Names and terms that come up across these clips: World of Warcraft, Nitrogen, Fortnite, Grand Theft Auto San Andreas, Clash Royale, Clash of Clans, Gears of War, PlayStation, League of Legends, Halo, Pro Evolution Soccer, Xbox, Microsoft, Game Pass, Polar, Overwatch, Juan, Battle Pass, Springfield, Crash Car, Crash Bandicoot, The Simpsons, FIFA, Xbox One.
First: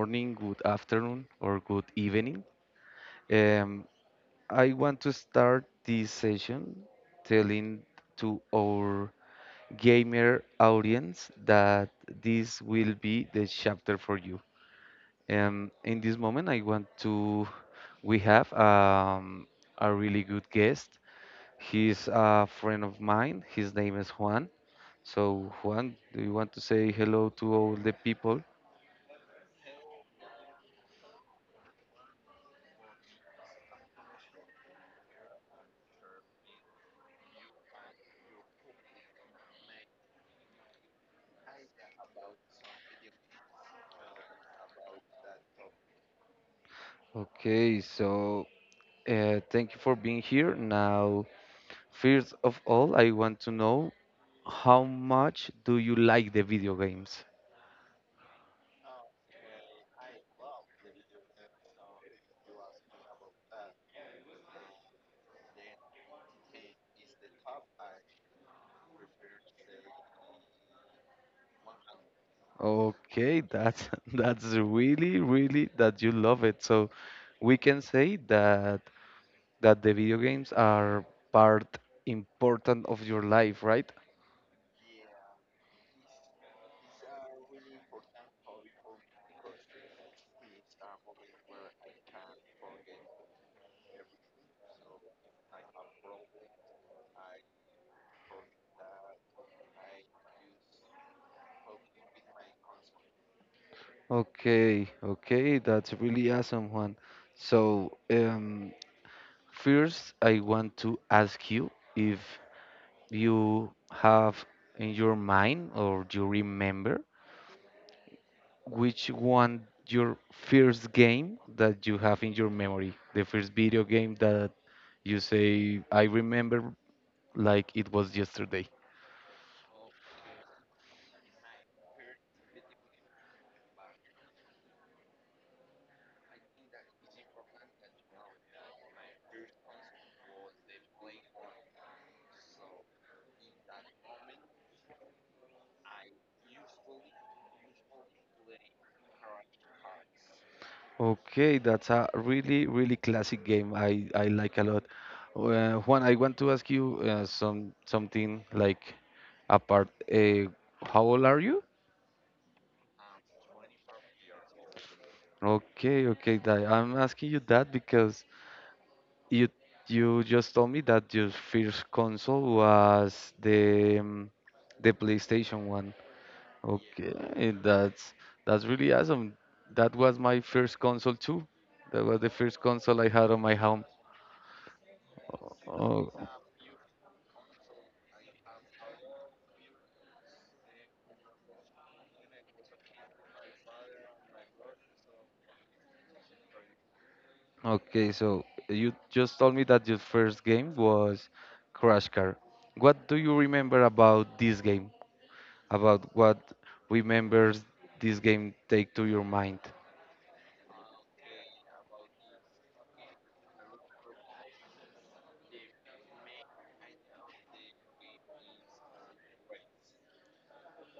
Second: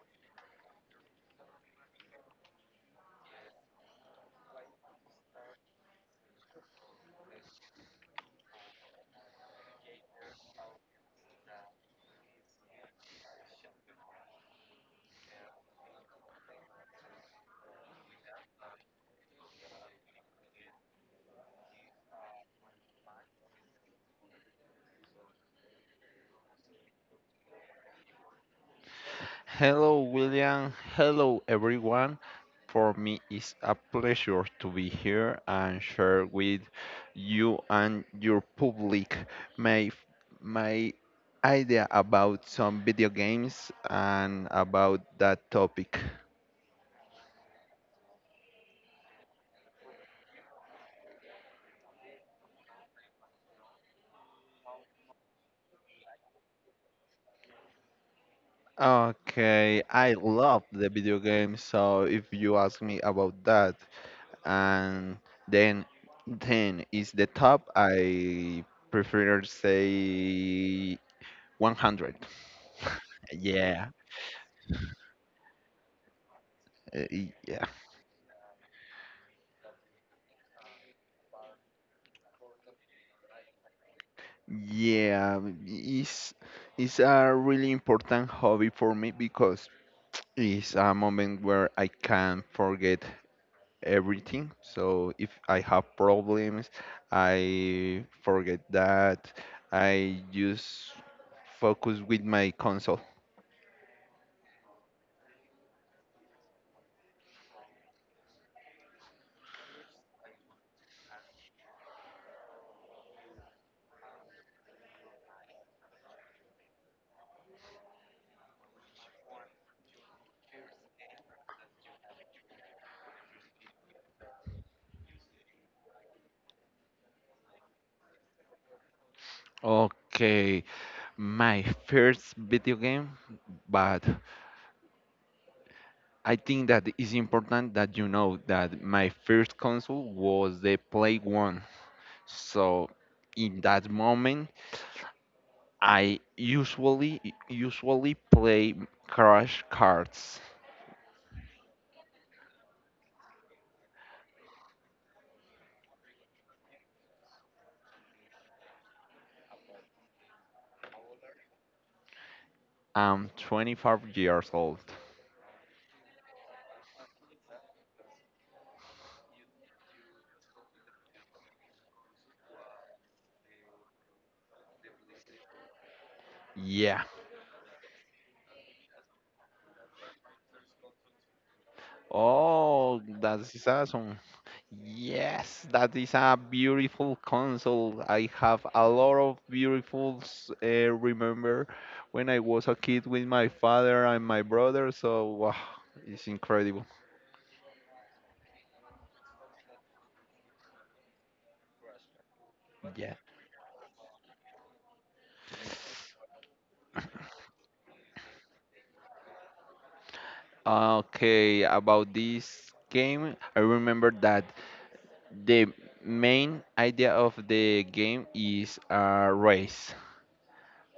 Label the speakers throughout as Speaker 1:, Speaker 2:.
Speaker 1: morning, good afternoon, or good evening. Um, I want to start this session telling to our gamer audience that this will be the chapter for you. In this moment, I want to. We have a really good guest. He's a friend of mine. His name is Juan. So, Juan, do you want to say hello to all the people?
Speaker 2: Hello, William. Hello, everyone. For me, it's a pleasure to be here and share with you and your public my my idea about some video games and about that topic.
Speaker 1: Okay, so thank you for being here. Now, first of all, I want to know how much do you like the video games?
Speaker 2: Okay, I love the video games, so if you ask me about that, and then 10 is the top, I prefer say 100.
Speaker 1: Okay, that's
Speaker 2: Yeah,
Speaker 1: that's really that you love it. So
Speaker 2: uh, y-
Speaker 1: we
Speaker 2: yeah,
Speaker 1: can say that the video games are part important of your life, right?
Speaker 2: yeah. It's it's a really important hobby for me because it's a moment where I can forget everything. So if I have problems, I forget that. I just focus with my console.
Speaker 1: Okay, okay, that's really awesome, Juan. So, first, I want to ask you if you have in your mind or you remember? Which one your first game that you have in your memory? The first video game that you say, I remember like it was yesterday.
Speaker 2: Okay, my first video game, but I think that it's important that you know that my first console was the Play One. So in that moment, I usually play Crash cards.
Speaker 1: Okay, that's a really, really classic game. I like a lot. Juan, I want to ask you some something like apart. Uh, how old are you?
Speaker 2: I'm 25 years old.
Speaker 1: Okay, okay. That, I'm asking you that because You you just told me that your first console was the PlayStation one.
Speaker 2: Yeah.
Speaker 1: Okay, that's that's really awesome. That was my first console too. That was the first console
Speaker 2: Oh,
Speaker 1: I had on
Speaker 2: that
Speaker 1: my
Speaker 2: is
Speaker 1: home.
Speaker 2: awesome. Yes, that
Speaker 1: Oh,
Speaker 2: is a beautiful console. I have a lot of beautiful remember when I was a kid with my father and my brother. So wow, it's incredible.
Speaker 1: okay. So you just told me that your first game was Crash Car. What do
Speaker 2: Yeah.
Speaker 1: you remember about this game? About what remembers this game take to your mind?
Speaker 2: Okay, about this game, I remember that the main idea of the game is a race.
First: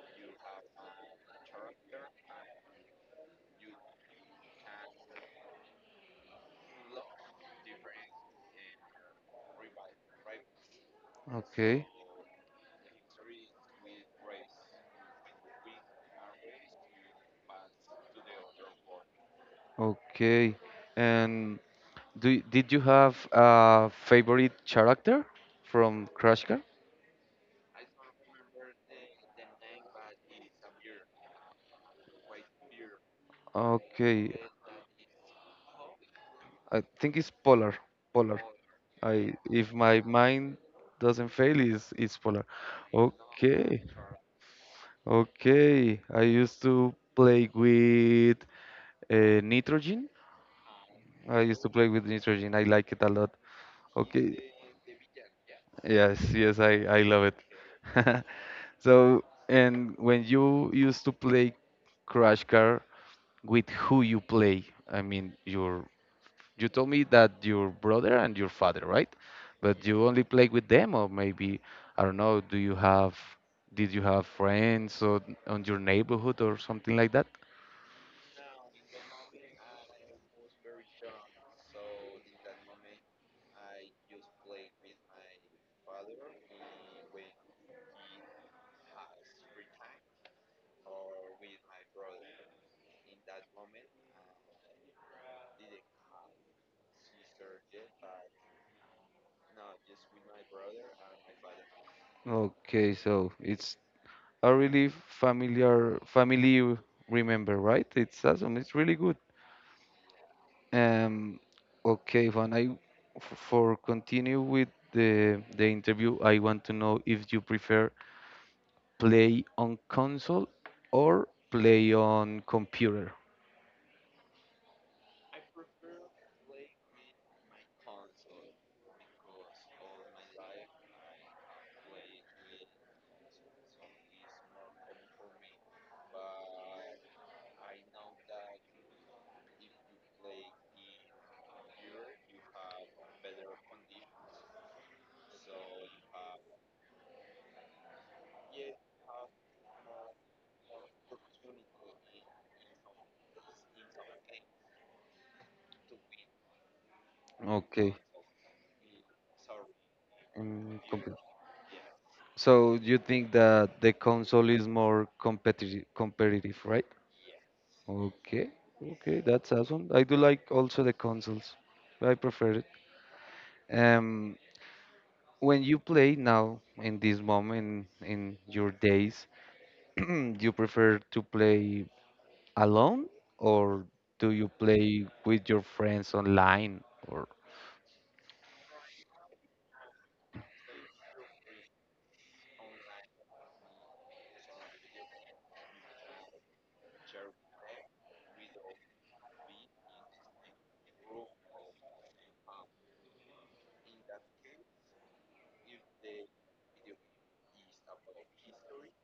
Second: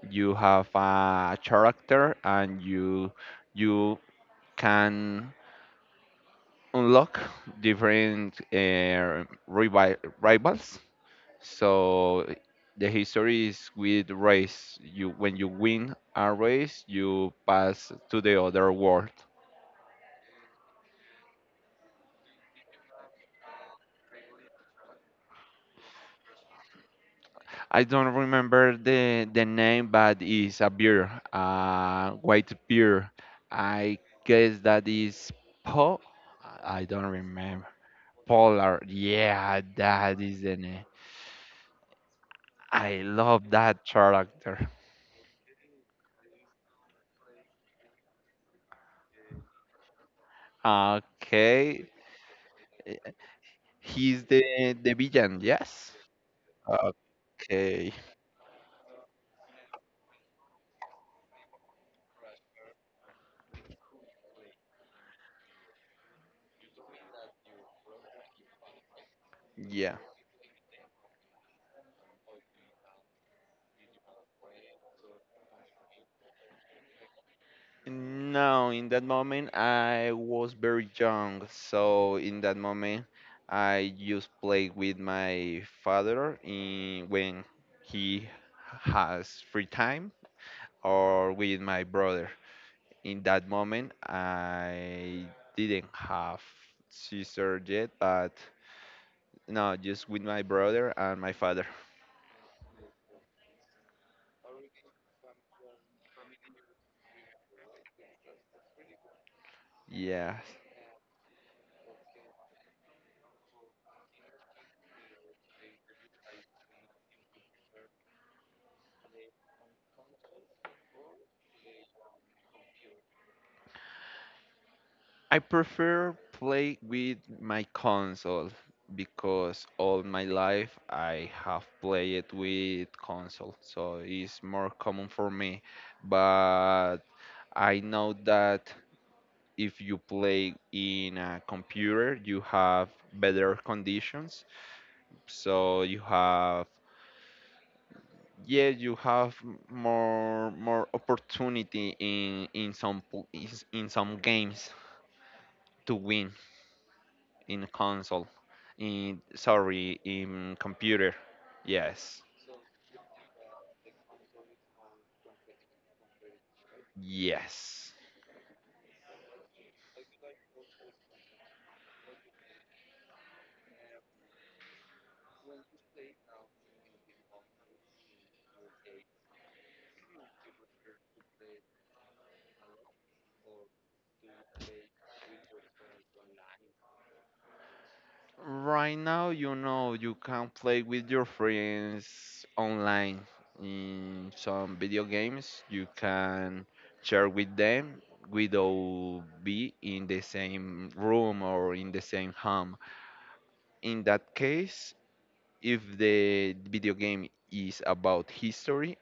Speaker 2: You have a character and you can unlock different rivals.
Speaker 1: Okay.
Speaker 2: So the history is with race. You when you win a race, you pass to the other world.
Speaker 1: Okay. And do did you have a favorite character from Crash Car?
Speaker 2: I don't remember the name, but it's a beer, white beer. I
Speaker 1: Okay.
Speaker 2: guess that is Po.
Speaker 1: I
Speaker 2: I don't
Speaker 1: think it's
Speaker 2: remember.
Speaker 1: Polar. Polar.
Speaker 2: Polar.
Speaker 1: I
Speaker 2: Yeah,
Speaker 1: if my
Speaker 2: that is the
Speaker 1: mind
Speaker 2: name.
Speaker 1: doesn't fail, is it's Polar.
Speaker 2: I love
Speaker 1: Okay.
Speaker 2: that character.
Speaker 1: Okay. I used to play with Nitrogen. I used to play
Speaker 2: Okay,
Speaker 1: with Nitrogen. I like
Speaker 2: eh,
Speaker 1: it a lot.
Speaker 2: he's
Speaker 1: Okay.
Speaker 2: the villain. Yes.
Speaker 1: Yes, yes, I love it.
Speaker 2: Okay.
Speaker 1: So, and when you used to play Crash Car, with who you play? I mean, your you told me that your brother and your father, right? But
Speaker 2: Yeah.
Speaker 1: you only play with them, or maybe I don't know. Do you have did you have friends or on your neighborhood or something like that?
Speaker 2: No, in that moment I was very young, so in that moment I just played with my father in when he has free time or with my brother. In that moment I didn't have sister yet, but no, just with my brother and my father.
Speaker 1: Okay, so it's a really familiar family you remember, right? It's awesome. It's really good.
Speaker 2: Yes.
Speaker 1: Um, okay, Juan, I for continue with the interview, I want to know if you prefer play on console or play on computer.
Speaker 2: I prefer play with my console because all my life I have played with console, so it's more common for me. But I know that if you play in a computer, you have better conditions, so you have yeah you have more opportunity in some po- in, s- in some games to win in
Speaker 1: Okay,
Speaker 2: console, in sorry, in computer.
Speaker 1: computer.
Speaker 2: Yes,
Speaker 1: So you think that the console is more competitive, right?
Speaker 2: yes.
Speaker 1: Okay, okay, that's awesome. I do like also the consoles. I prefer it. Um, when you play now in this moment in your days, you prefer to play alone or do you play with your friends online or
Speaker 2: Right now, you know, you can play with your friends online in some video games. You can share with them without be in the same room or in the same home. In that case, if the video game is about history,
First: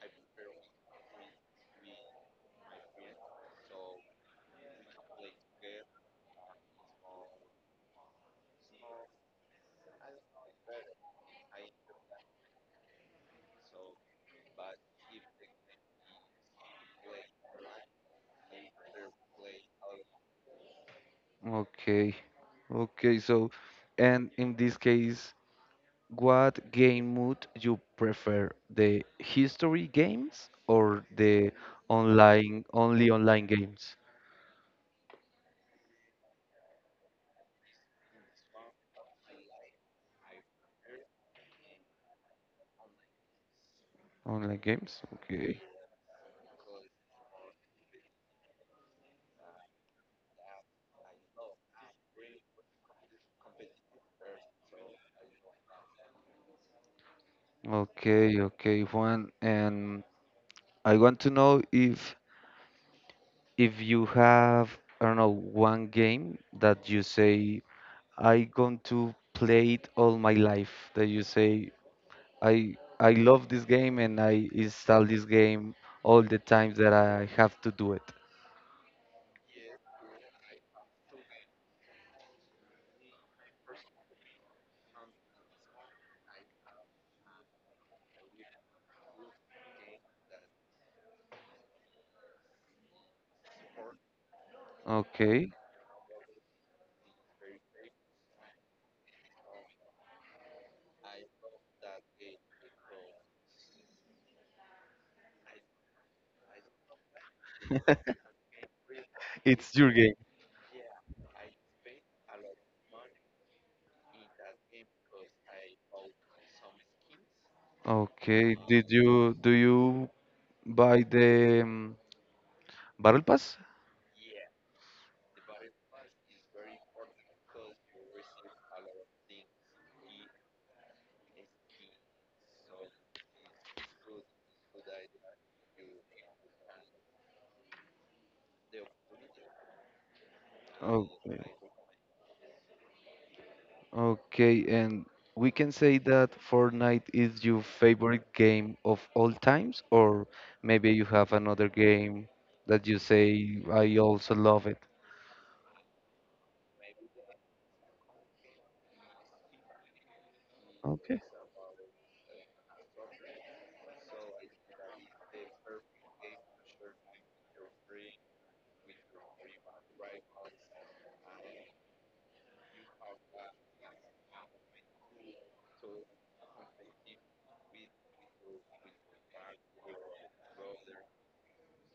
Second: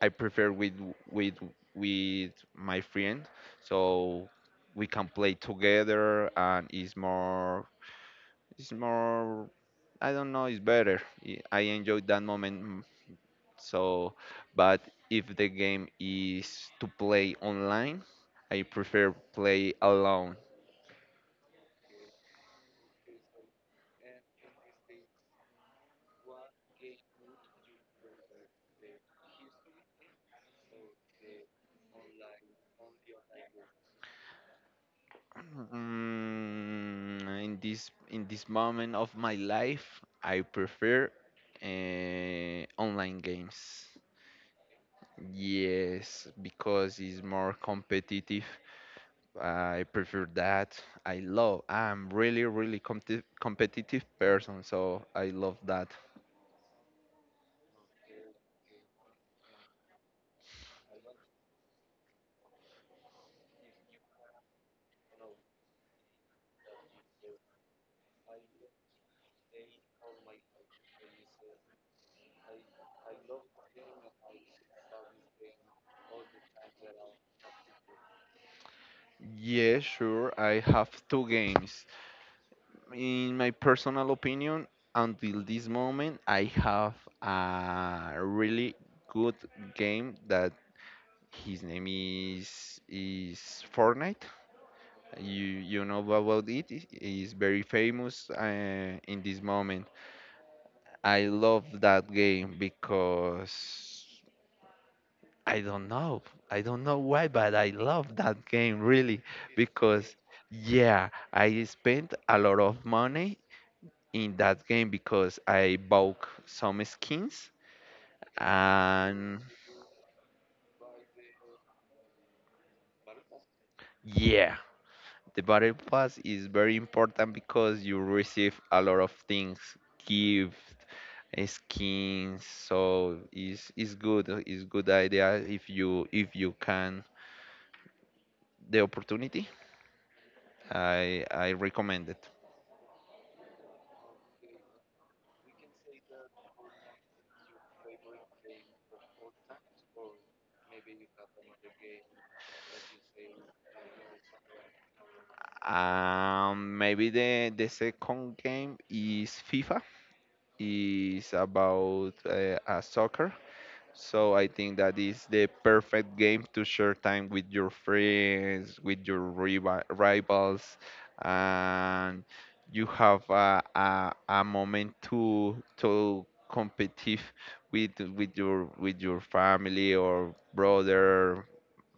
Speaker 2: I prefer with with my friend, so we can play together and it's more I don't know, it's better. I enjoy that moment. So, but if the game is to play online, I prefer play alone.
Speaker 1: okay okay so and in this case what game mode you prefer the history games or the online only
Speaker 2: In this moment of my life, I prefer online games.
Speaker 1: online games okay
Speaker 2: Yes, because it's more competitive. I prefer that. I love, I'm really, really competitive person, so I love that.
Speaker 1: okay okay Juan and I want to know if you have I don't know one game that you say I going to play it all my life. That you say I love this game and I install this game all the times that I have to do it.
Speaker 2: Yeah, sure. I have two games. In my personal opinion, until this moment, I have a really good game that his name is Fortnite.
Speaker 1: Okay,
Speaker 2: You know about it. It is very famous in this moment. I love that game because I don't know. I don't know why, but I love that game really
Speaker 1: it's your
Speaker 2: because
Speaker 1: game.
Speaker 2: yeah, I spent a lot of money in that game because I bought some skins
Speaker 1: Okay. Did you
Speaker 2: and
Speaker 1: do you buy the Battle Pass?
Speaker 2: yeah, the battle pass is very important because you receive a lot of things, gifts, skins, so it's good idea if you can the opportunity,
Speaker 1: Okay,
Speaker 2: I recommend it.
Speaker 1: okay. And we can say that Fortnite is your favorite game of all times, or maybe you have another game that you say I also love
Speaker 2: Maybe the second game is FIFA.
Speaker 1: it.
Speaker 2: Is about a soccer. So I think that is the perfect game to share time with your friends, with your rivals, and you have a moment to competitive with with your family or brother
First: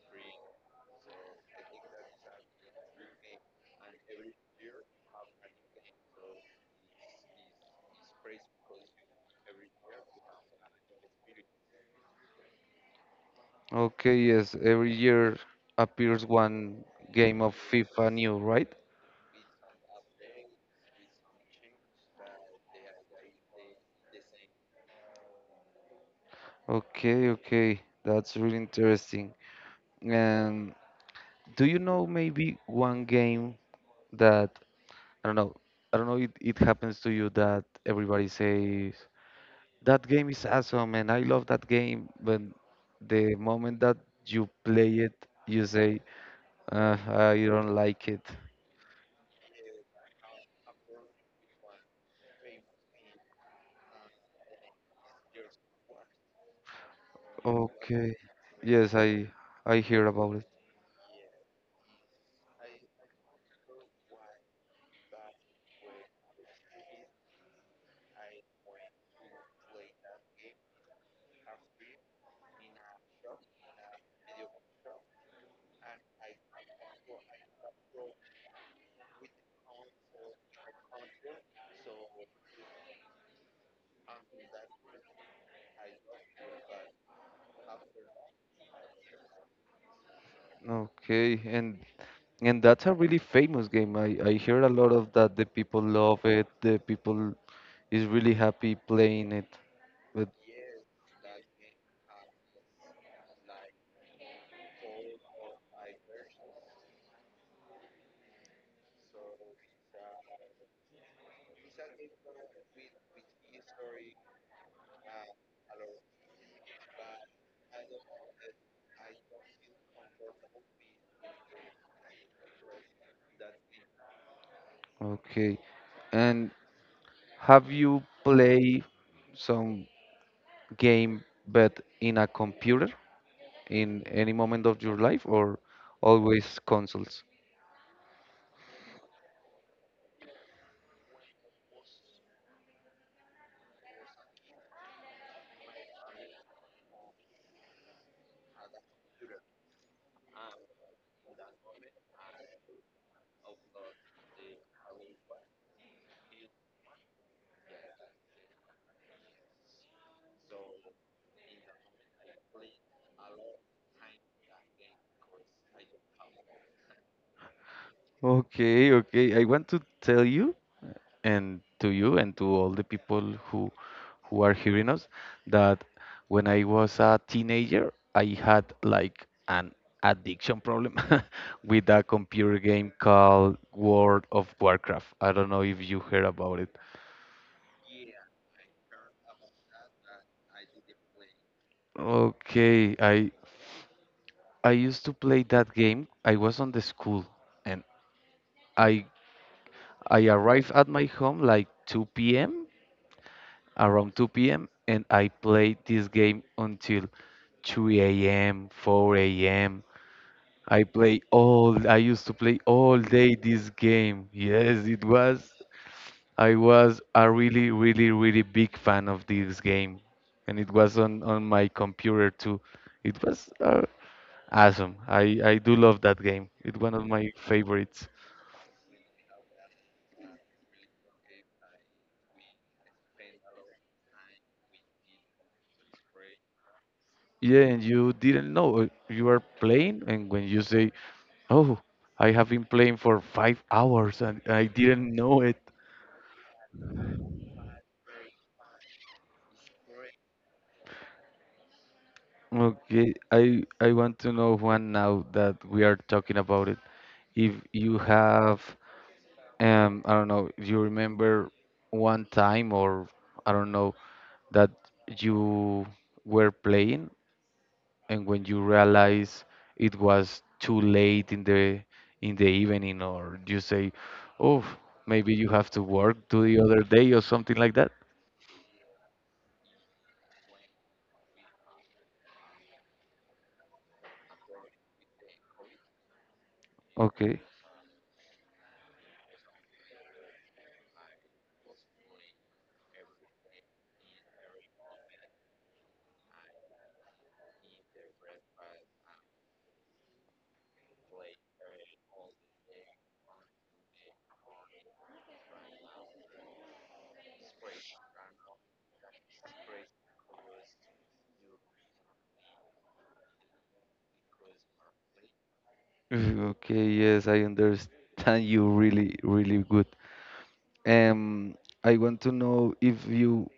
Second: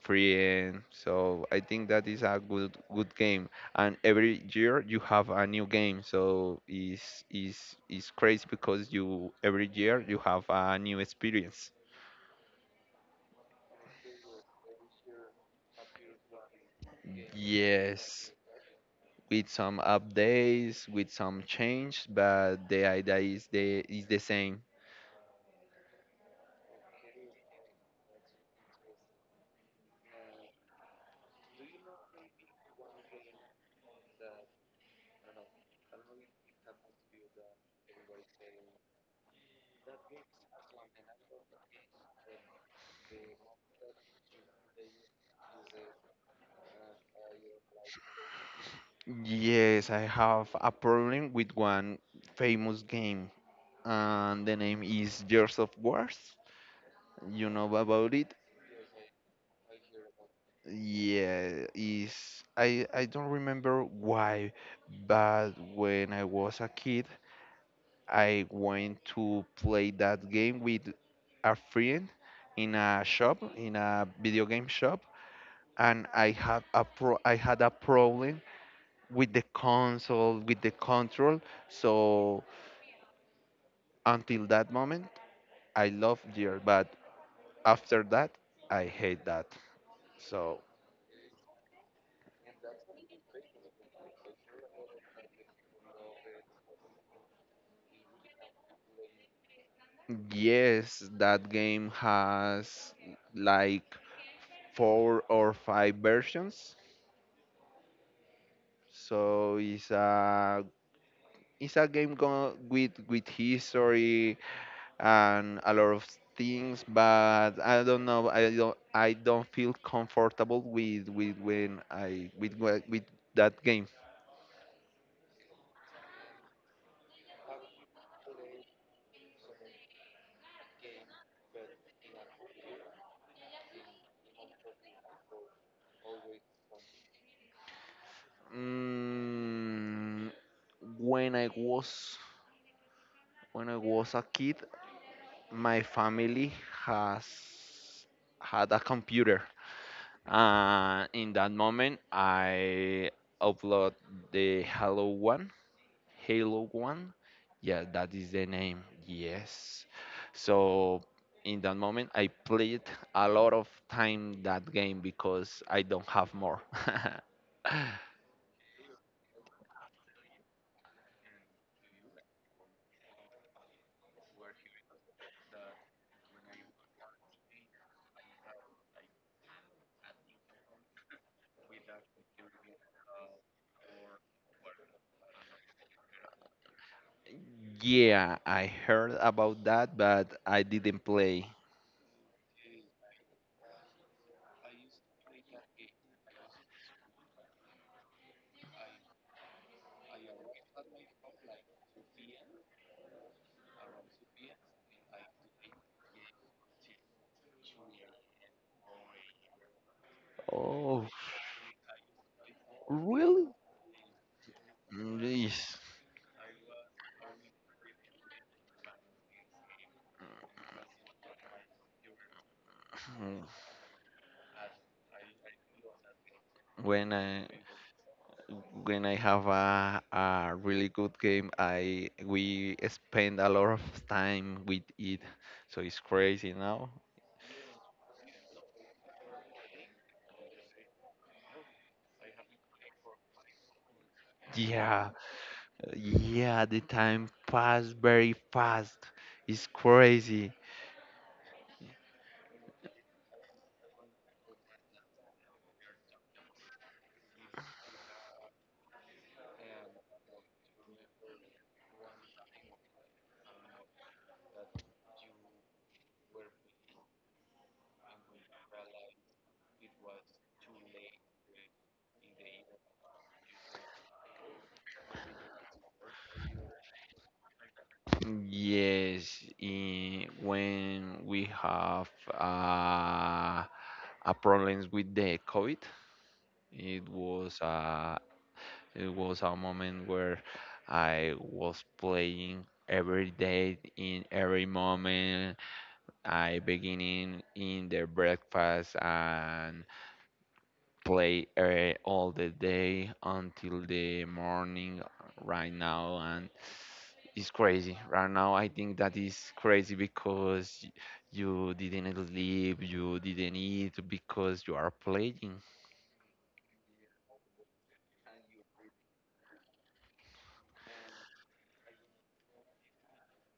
Speaker 2: friend. So I think that is a good game. And every year you have a new game. So is crazy because you every year you have a new experience.
Speaker 1: Okay, yes, every year appears one game of FIFA
Speaker 2: Yes,
Speaker 1: new, right?
Speaker 2: with some updates, with some change, but the idea is the same.
Speaker 1: Okay, okay, that's really interesting. And do you know maybe one game that I don't know, I don't know it, it happens to you that everybody says that game is awesome and I love that game, but the moment that you play it, you say, I don't like it.
Speaker 2: Yes, I have a problem with one famous game, and the name is Gears of Wars. You know about
Speaker 1: Okay,
Speaker 2: it?
Speaker 1: yes, I hear about it.
Speaker 2: Yeah, is I don't remember why, but when I was a kid, I went to play that game with a friend in a shop, in a video game shop, and I had a pro I had a problem with the console, with the control. So until that moment, I loved gear, but after that, I hate that. So
Speaker 1: Okay, and that's a really famous game. I hear a lot of that. The people love it. The people is really happy playing it. But
Speaker 2: yes, that game has like 4 or 5 versions. So it's a game go with history and a lot of things, but I don't know. I don't feel comfortable with that game.
Speaker 1: okay. And have you play some game but in a computer in any moment of your life or always consoles?
Speaker 2: Mm, when I was when I was a kid, my family has had a computer. In that moment, I upload the Halo One. Halo One, yeah, that is the name. Yes. So in that moment, I played a lot of time that game because I don't have more.
Speaker 1: Okay, okay. I want to tell you and to all the people who who are hearing us that when I was a teenager, I had like an addiction problem with a computer game called World of Warcraft. I don't know if you heard about it.
Speaker 2: Yeah, I heard about that, but I didn't play.
Speaker 1: Okay, I used to play that game. I was on the school and I I arrived at my home like 2 p.m. around 2 p.m. and I played this game until 3 a.m., 4 a.m. I
Speaker 2: Oh,
Speaker 1: play all, I used to play all day
Speaker 2: really?
Speaker 1: this game. Yes, it
Speaker 2: Mm,
Speaker 1: was.
Speaker 2: Yes.
Speaker 1: I was a really, really, really big fan of this game. And it was on my computer too. It
Speaker 2: Mm.
Speaker 1: was awesome. I do love that game. It's one of
Speaker 2: when
Speaker 1: my
Speaker 2: I
Speaker 1: favorites.
Speaker 2: when I have a really good game, I we spend a lot of time with it, so it's crazy now.
Speaker 1: Yeah, and you didn't know you are playing, and when you say Oh, I have been playing for 5 hours and I
Speaker 2: Yeah,
Speaker 1: didn't know it.
Speaker 2: yeah, the time passed very fast. It's crazy.
Speaker 1: Okay, I want to know one now that we are talking about it. If you have, I don't know, you remember one time or I don't know that you were playing and when you realize it was too late in the evening or you say, oh, maybe you have to work to the other day or something like that.
Speaker 2: Yes, when we have a problems with the COVID, it
Speaker 1: Okay.
Speaker 2: was uh, it was a moment where I was playing every day in every moment. I beginning in the breakfast and play all the day until the morning right now and it's crazy. Right now I think that is crazy because you didn't sleep, you didn't eat because you are playing.
Speaker 1: Okay, yes, I understand you really, really good. Um, I want to know if you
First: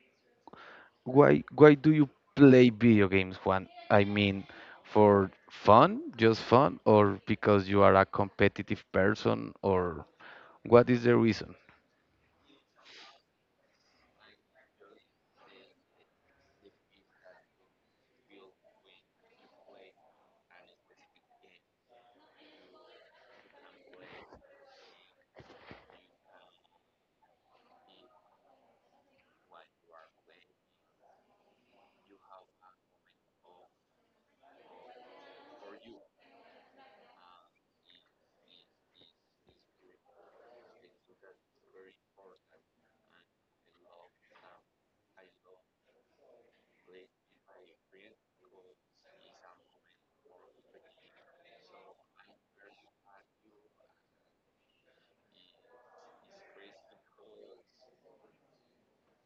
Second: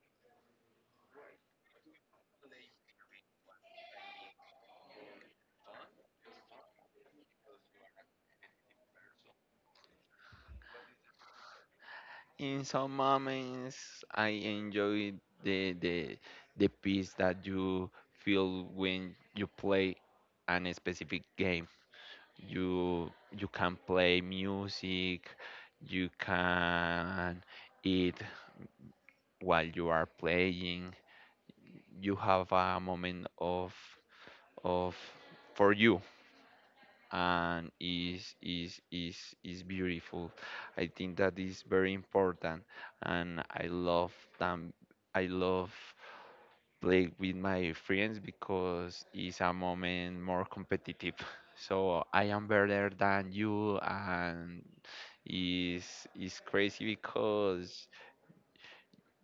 Speaker 1: why do you play video games, Juan? I mean, for fun, just fun, or because you are a competitive person, or what is the reason?
Speaker 2: In some moments I enjoy the the the peace that you feel when you play an specific game. You you can play music, you can eat while you are playing. You have a moment of of for you, and is beautiful. I think that is very important, and I love them. I love play with my friends because it's a moment more competitive. So I am better than you, and is is crazy because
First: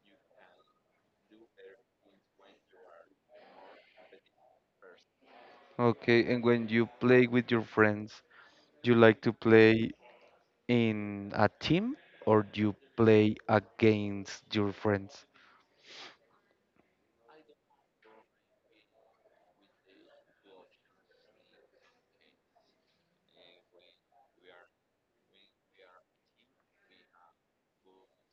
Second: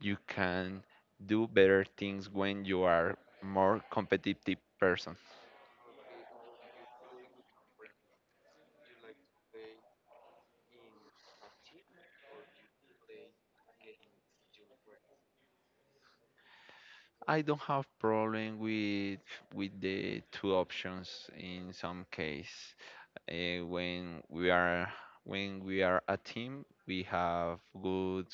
Speaker 2: you can do better things when you are more competitive person.
Speaker 1: Okay, and when you play with your friends, you like to play in a team or you play against your friends?
Speaker 2: I don't have problem with the two options in some case. Eh, when we are when we are a team, we have good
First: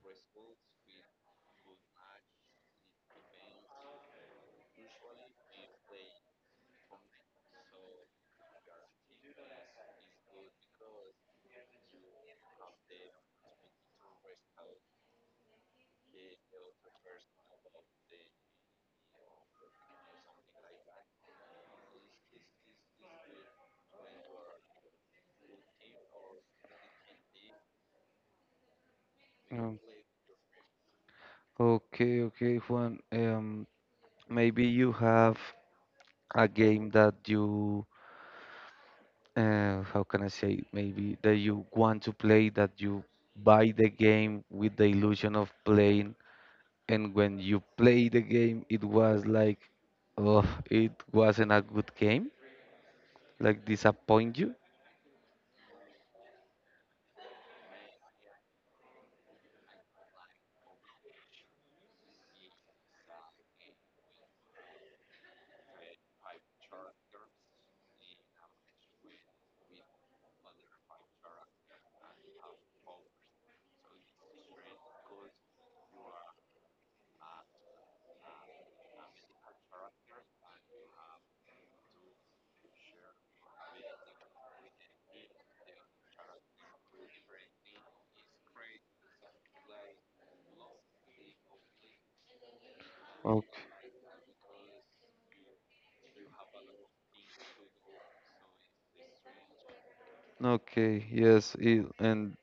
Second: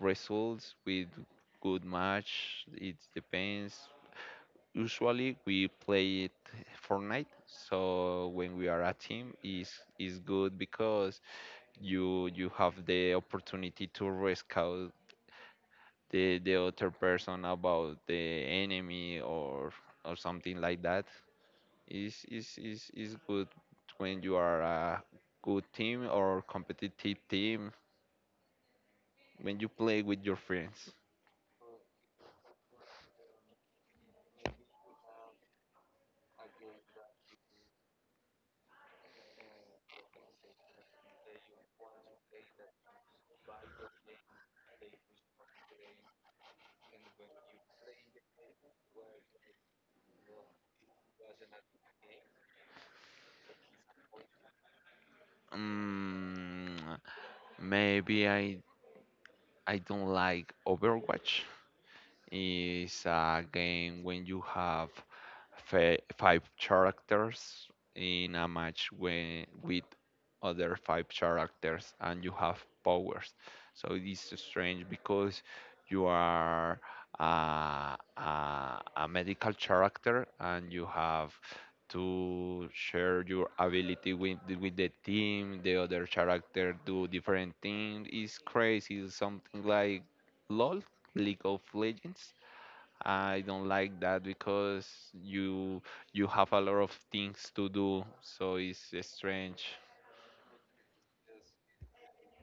Speaker 2: results with good match. It depends. Usually we play it Fortnite, so when we are a team is good because you have the opportunity to risk out the other person about the enemy or something like that is good when you are a good team or competitive team when you
Speaker 1: Um,
Speaker 2: play with your friends.
Speaker 1: Okay, okay, Juan. Maybe you have a game that you, how can I say, maybe that you want to play, that you buy the game with the illusion of playing, and when you play the game, it was like, oh, it wasn't a good game, like disappoint you.
Speaker 2: mm, Maybe I don't like Overwatch. It's a game when you have five characters in a match when, with other five characters and you have powers. So it is strange because you are a medical character and you have to share your ability with with the team the other character do different things. It's crazy, it's something like LOL, League of Legends. I
Speaker 1: Okay,
Speaker 2: don't like that because you you have a lot of things to do, so it's strange.
Speaker 1: okay, yes, it, and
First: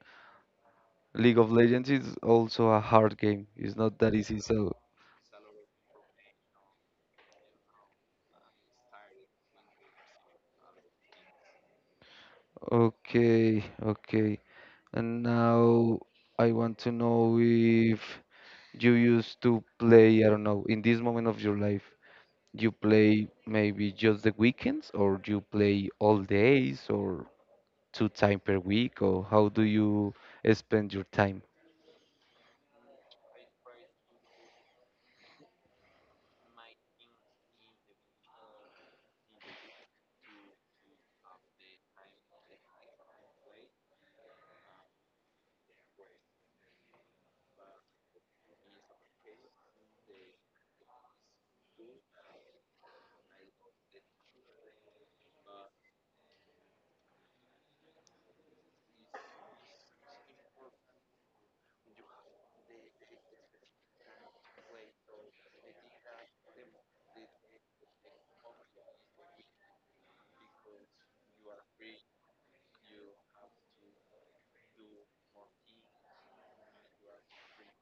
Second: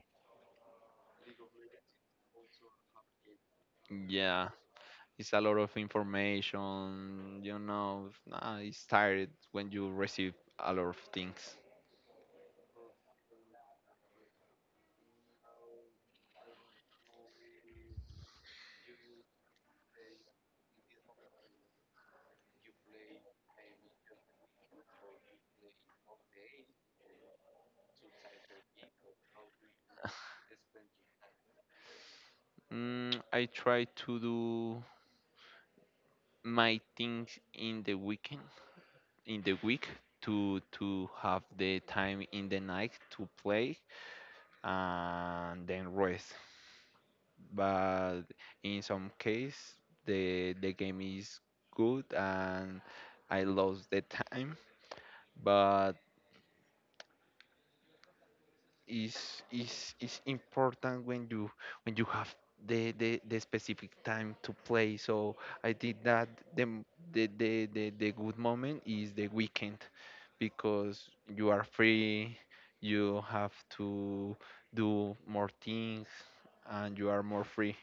Speaker 1: League of Legends is also a hard game. It's not that easy,
Speaker 2: Yeah,
Speaker 1: so
Speaker 2: it's a lot of information. You know, nah, it's tired when you receive a lot of things.
Speaker 1: okay, okay. And now I want to know if you used to play, I don't know, in this moment of your life, you play maybe just the weekends or you play all days or two time per week or how do you spend your time?
Speaker 2: I try to do my things in the weekend, in the week, to have the time in the night to play and then rest. But in some case the game is good and I lost the time, but it's important when you have the specific time to play. So I think that the, m- the good moment is the weekend because you are free, you have to do more things and you are more free.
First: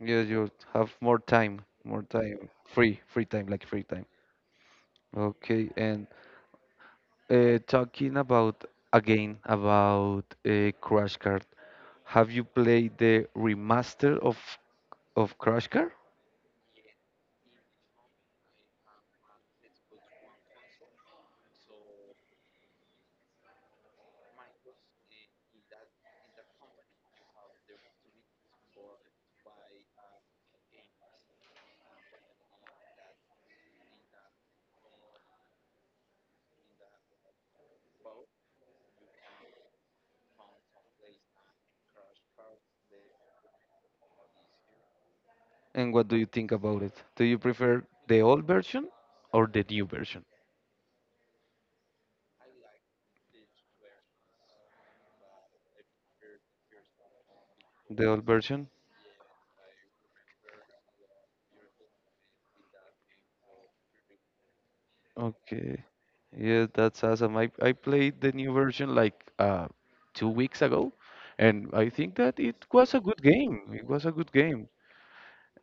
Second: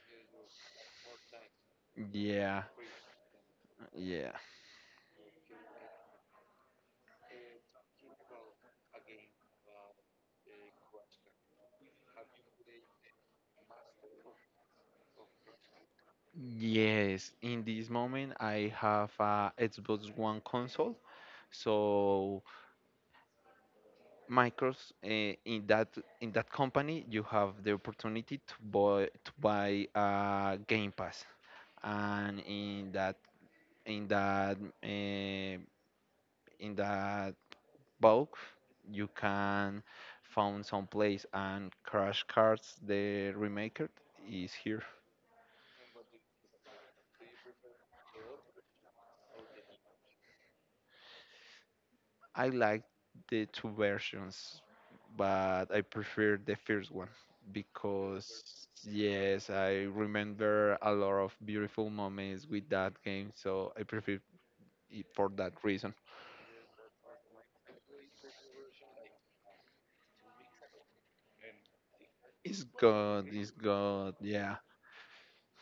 Speaker 1: Yeah, you have more time,
Speaker 2: Yeah,
Speaker 1: free, free time, like free time.
Speaker 2: yeah.
Speaker 1: Okay, and talking about again about Crash Card, have you played the remaster of Crash Card?
Speaker 2: Yes, in this moment I have a Xbox One console. So Microsoft, in that company, you have the opportunity to buy a Game Pass, and in in that uh, that bulk, you can find some place and Crash Cards the Remaker is here.
Speaker 1: And what do you think about it? Do you prefer the old version or the new version?
Speaker 2: I like the two versions, but I prefer the first one
Speaker 1: The old
Speaker 2: because
Speaker 1: version?
Speaker 2: yes, I remember a lot of beautiful moments with that game, so I prefer it for that
Speaker 1: Okay.
Speaker 2: reason.
Speaker 1: Yeah, that's awesome. I played the new version like 2 weeks ago, and I think that it was a good
Speaker 2: It's
Speaker 1: game. It was a
Speaker 2: good,
Speaker 1: good
Speaker 2: yeah.
Speaker 1: game.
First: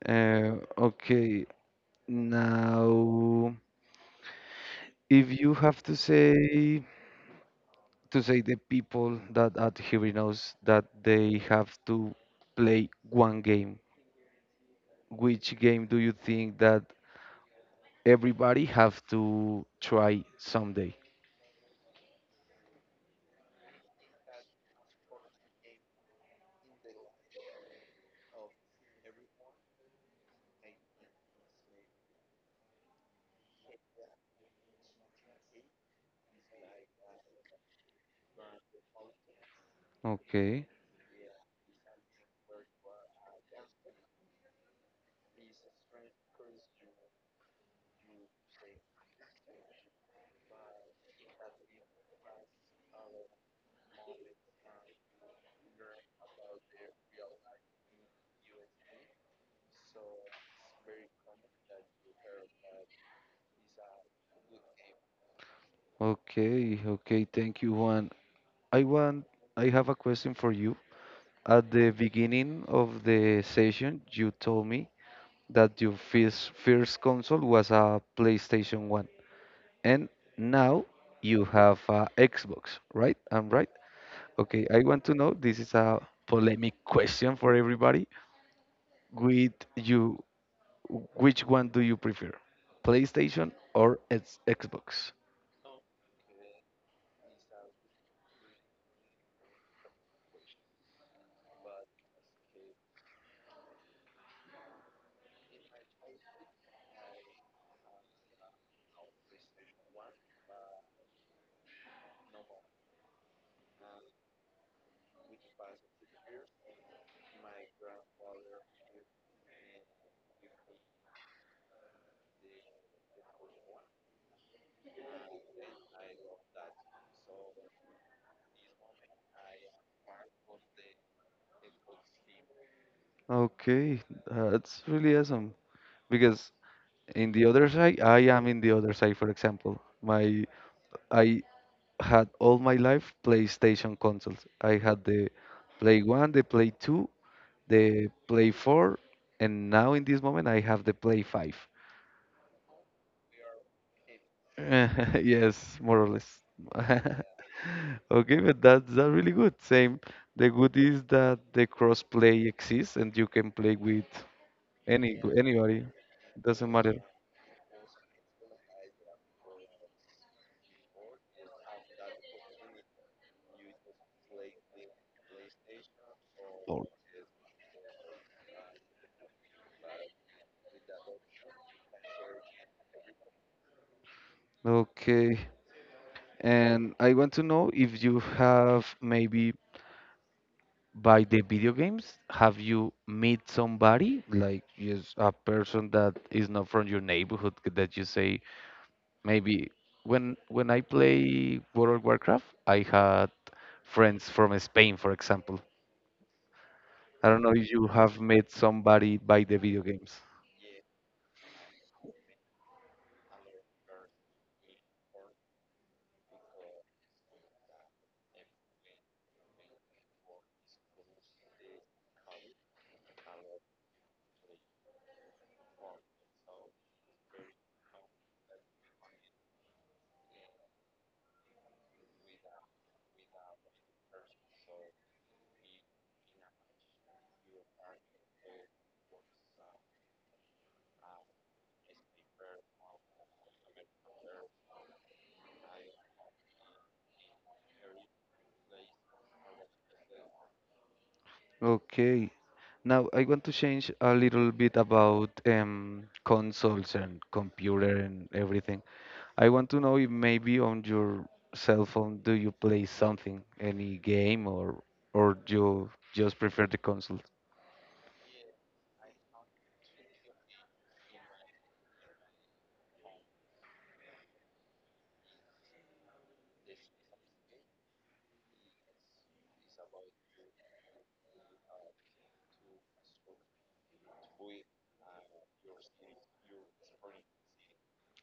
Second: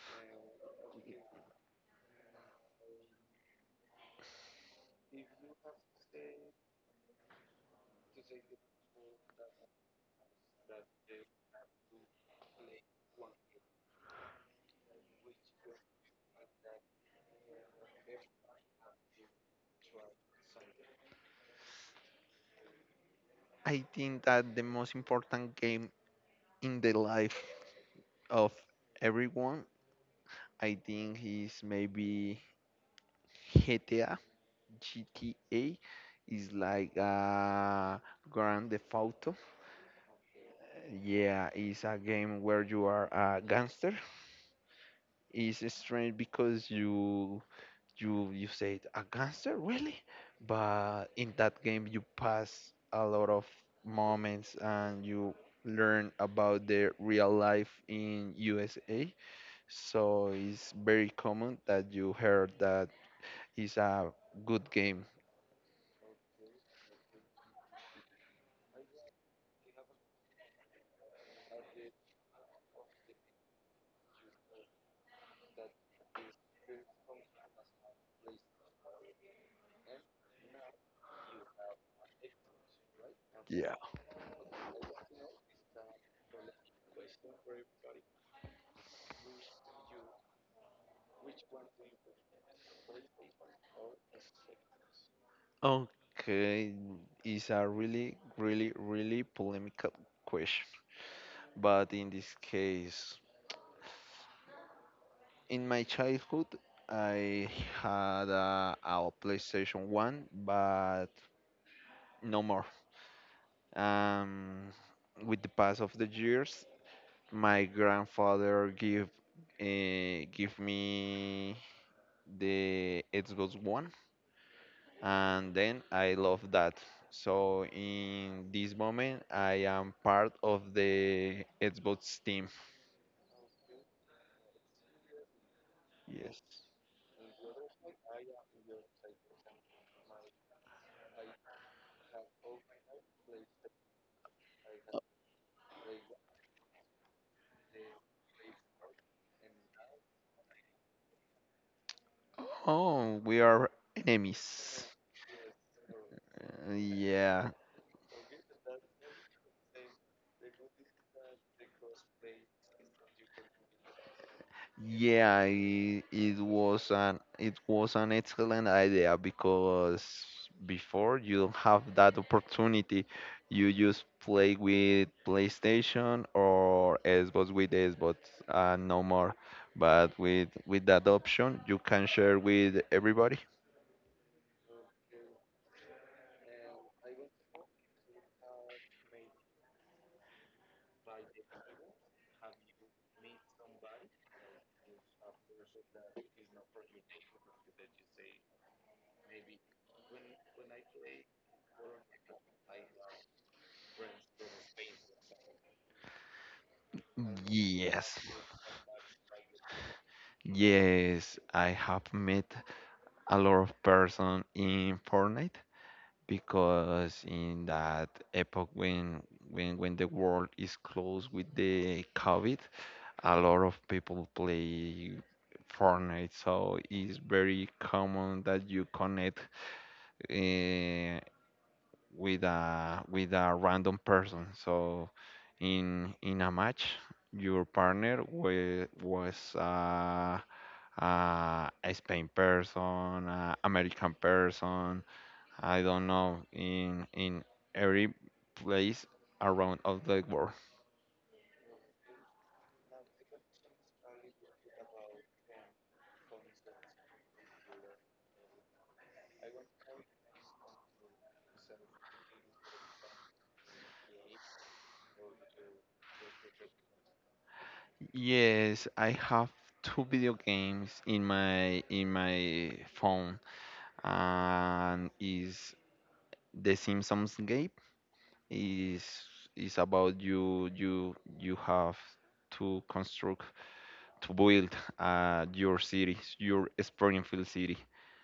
Speaker 1: Okay. Now, if you have to say the people that at Heroes that they have to play one game, which game do you think that everybody have to try someday.
Speaker 2: I think that the most important game in the life of everyone, I think is maybe GTA. GTA is like a Grand Theft Auto.
Speaker 1: Okay,
Speaker 2: Yeah, it's a game where you are a gangster. It's strange because you said a gangster, really? But in that game you pass a lot of moments and you learn about the real life in USA. So it's very common that you heard that it's a good game.
Speaker 1: okay, okay. Thank you, Juan. I want, I have a question for you. At the beginning of the session, you told me that your first console was a PlayStation 1, and now you have a Xbox, right? I'm right.
Speaker 2: Yeah.
Speaker 1: Okay, I want to know, this is a polemic question for everybody. With you Which one do you prefer, PlayStation or Xbox?
Speaker 2: Okay, it's a really, really, really polemical question. But in this case, in my childhood, I had a PlayStation 1, but no more. Um, with the pass of the years, my grandfather give me the Xbox One, and then I love that. So in this moment, I am part of the Xbox team.
Speaker 1: Okay, that's really awesome.
Speaker 2: Yes.
Speaker 1: Because in the other side, I am in the other side, for example. My I had all my life PlayStation consoles. I had the Play 1, the Play 2, the Play 4, and now in this moment I have the Play 5.
Speaker 2: Oh, we are enemies.
Speaker 1: Yes, more or less.
Speaker 2: Yeah,
Speaker 1: Okay, but that's that really good. Same. The good is that the crossplay exists and you can play with anybody. Doesn't matter.
Speaker 2: it was an excellent idea because before you don't have that opportunity. You just play with PlayStation or Xbox with Xbox, no more. But with that option, you can share with everybody.
Speaker 1: Okay. And I want to know if you have maybe by the video games, have you meet somebody like yes, a person that is not from your neighborhood that you say maybe when I play World of Warcraft, I had friends from Spain, for example. I don't know if you
Speaker 2: Yes.
Speaker 1: have met somebody by the video games.
Speaker 2: Yes, I have met a lot of person in Fortnite, because in that epoch when the world is closed with the COVID, a lot of people play Fortnite, so it's very common that you connect uh, with a random person. So in a match, your partner wa- was a Spain person, American person, I don't know, in every place around of the world.
Speaker 1: Okay. Now I want to change a little bit about consoles and computer and everything. I want to know if maybe on your cell phone do you play something, any game, or you just prefer the console?
Speaker 2: Yes, I have two video games in my phone, and is the Simpsons game is is about you have to construct to build your city, your Springfield city.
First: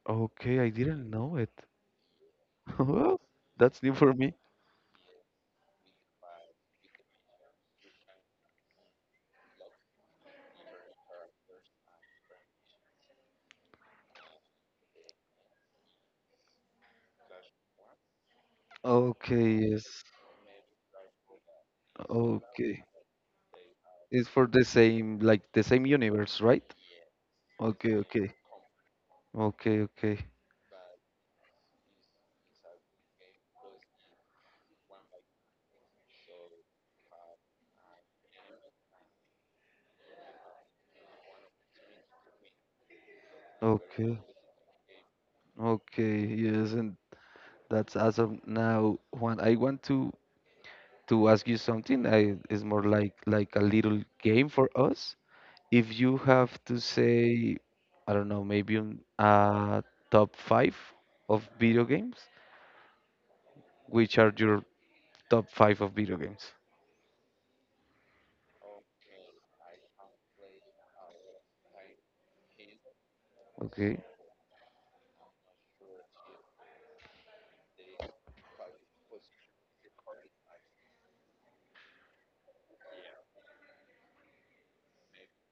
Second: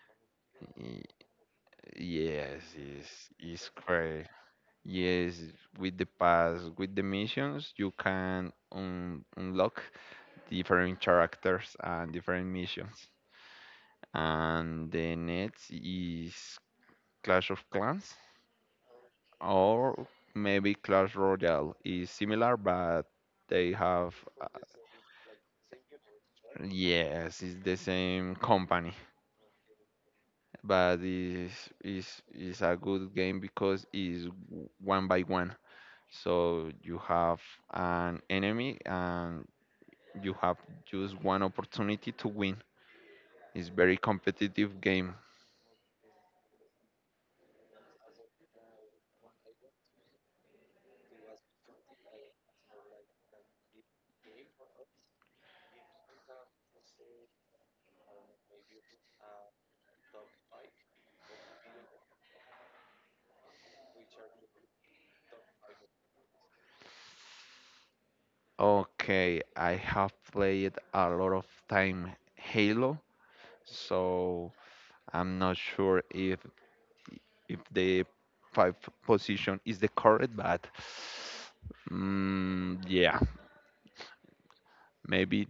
Speaker 1: Okay, I
Speaker 2: Y-
Speaker 1: didn't know it.
Speaker 2: Yes, is
Speaker 1: That's new for
Speaker 2: great.
Speaker 1: me.
Speaker 2: Yes, with the pass, with the missions, you can un unlock different characters and different missions. And the next is Clash of Clans
Speaker 1: Okay, yes.
Speaker 2: or maybe Clash Royale is similar,
Speaker 1: Okay.
Speaker 2: but they have
Speaker 1: It's for
Speaker 2: uh,
Speaker 1: the same, like the same universe, right?
Speaker 2: yes, it's the
Speaker 1: Okay, okay.
Speaker 2: same company,
Speaker 1: Okay, okay.
Speaker 2: but is a good game because it's one by one. So you have an enemy and you have just one opportunity to win. It's very
Speaker 1: Okay.
Speaker 2: competitive game.
Speaker 1: Okay. Yes, and that's as of now. One, I want to ask you something. I it's more like a little game for us. If you have to say, I don't know, maybe top five of video games, which are your top five of video games?
Speaker 2: Okay, I have played a lot of time Halo,
Speaker 1: Okay.
Speaker 2: so I'm not sure if the five position is the correct, but yeah, maybe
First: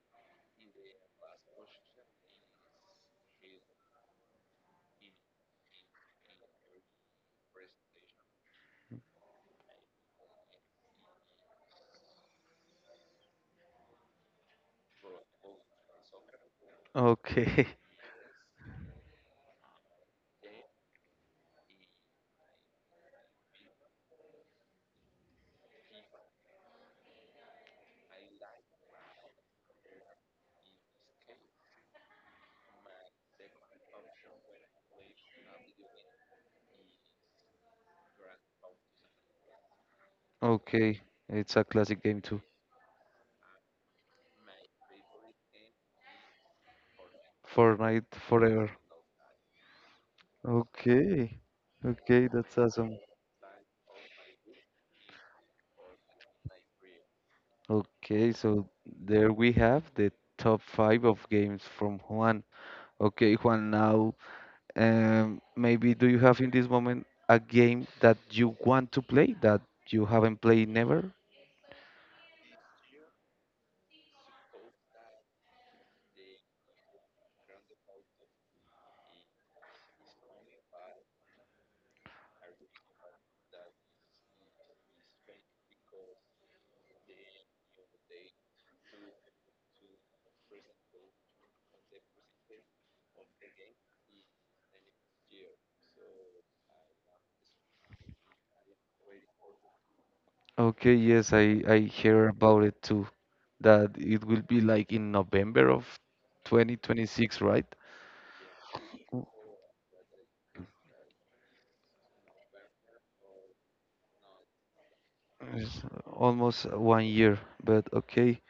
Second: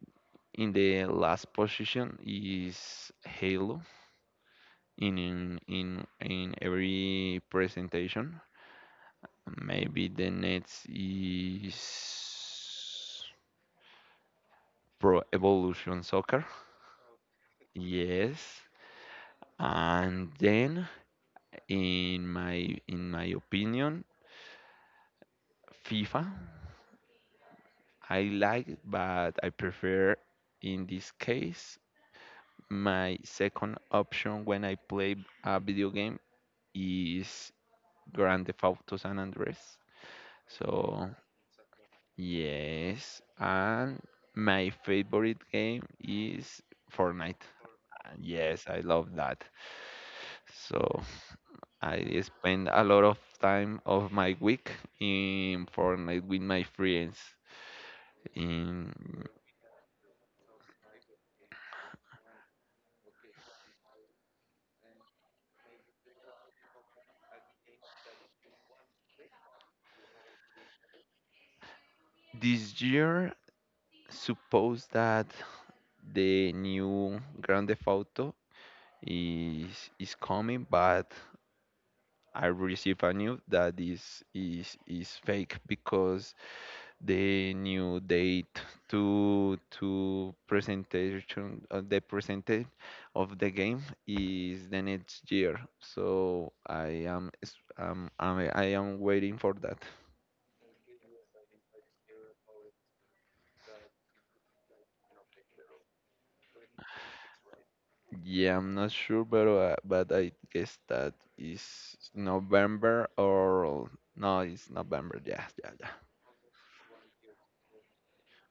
Speaker 2: in the last position is Halo in in every presentation. Maybe the next is Pro Evolution Soccer.
Speaker 1: Okay.
Speaker 2: Yes. And then in my opinion, FIFA I like, but I prefer in this case my second option when I play a video game is Grand Theft Auto San Andreas.
Speaker 1: Okay,
Speaker 2: So,
Speaker 1: it's a classic game too.
Speaker 2: yes, and my favorite game is Fortnite.
Speaker 1: Fortnite
Speaker 2: And yes,
Speaker 1: forever.
Speaker 2: I love that. So
Speaker 1: Okay.
Speaker 2: I
Speaker 1: Okay, that's
Speaker 2: spend a
Speaker 1: awesome.
Speaker 2: lot of time of my week in Fortnite with my friends.
Speaker 1: Okay, so
Speaker 2: In
Speaker 1: there we have the top five of games from Juan. Okay, Juan, now maybe do you have in this moment a game that you want to play that you haven't played never?
Speaker 2: this year, suppose that the new Grand Theft Auto is is coming, but I received a news that is fake because the new date to presentation the presentation of the game is the next year, so I am waiting for that.
Speaker 1: Okay, yes, I hear about it too. That it will be like in November of 2026, right?
Speaker 2: Yeah, I'm not sure, but I guess that is November or no, it's November, yeah, yeah,
Speaker 1: It's
Speaker 2: yeah.
Speaker 1: almost one year, but okay.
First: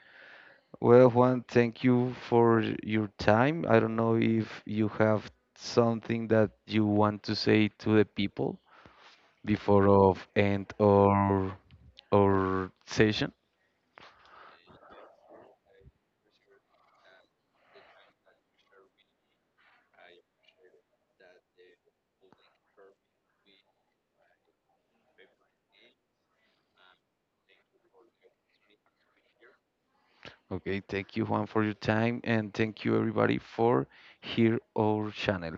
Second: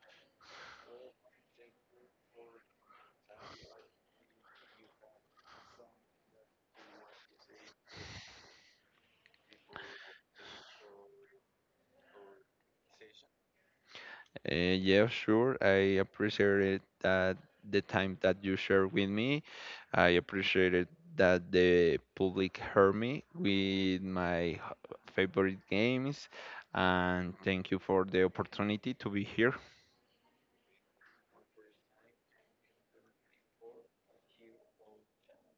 Speaker 1: Well, Juan, thank you for your time. I don't know if you have something that you want to say to the people before of end or session.
Speaker 2: Yeah, sure. I appreciated that the time that you shared with me. I appreciated that the public heard me with my favorite games. And thank you for the opportunity to be here.
Speaker 1: Okay, thank you, Juan, for your time, and thank you everybody for here our channel.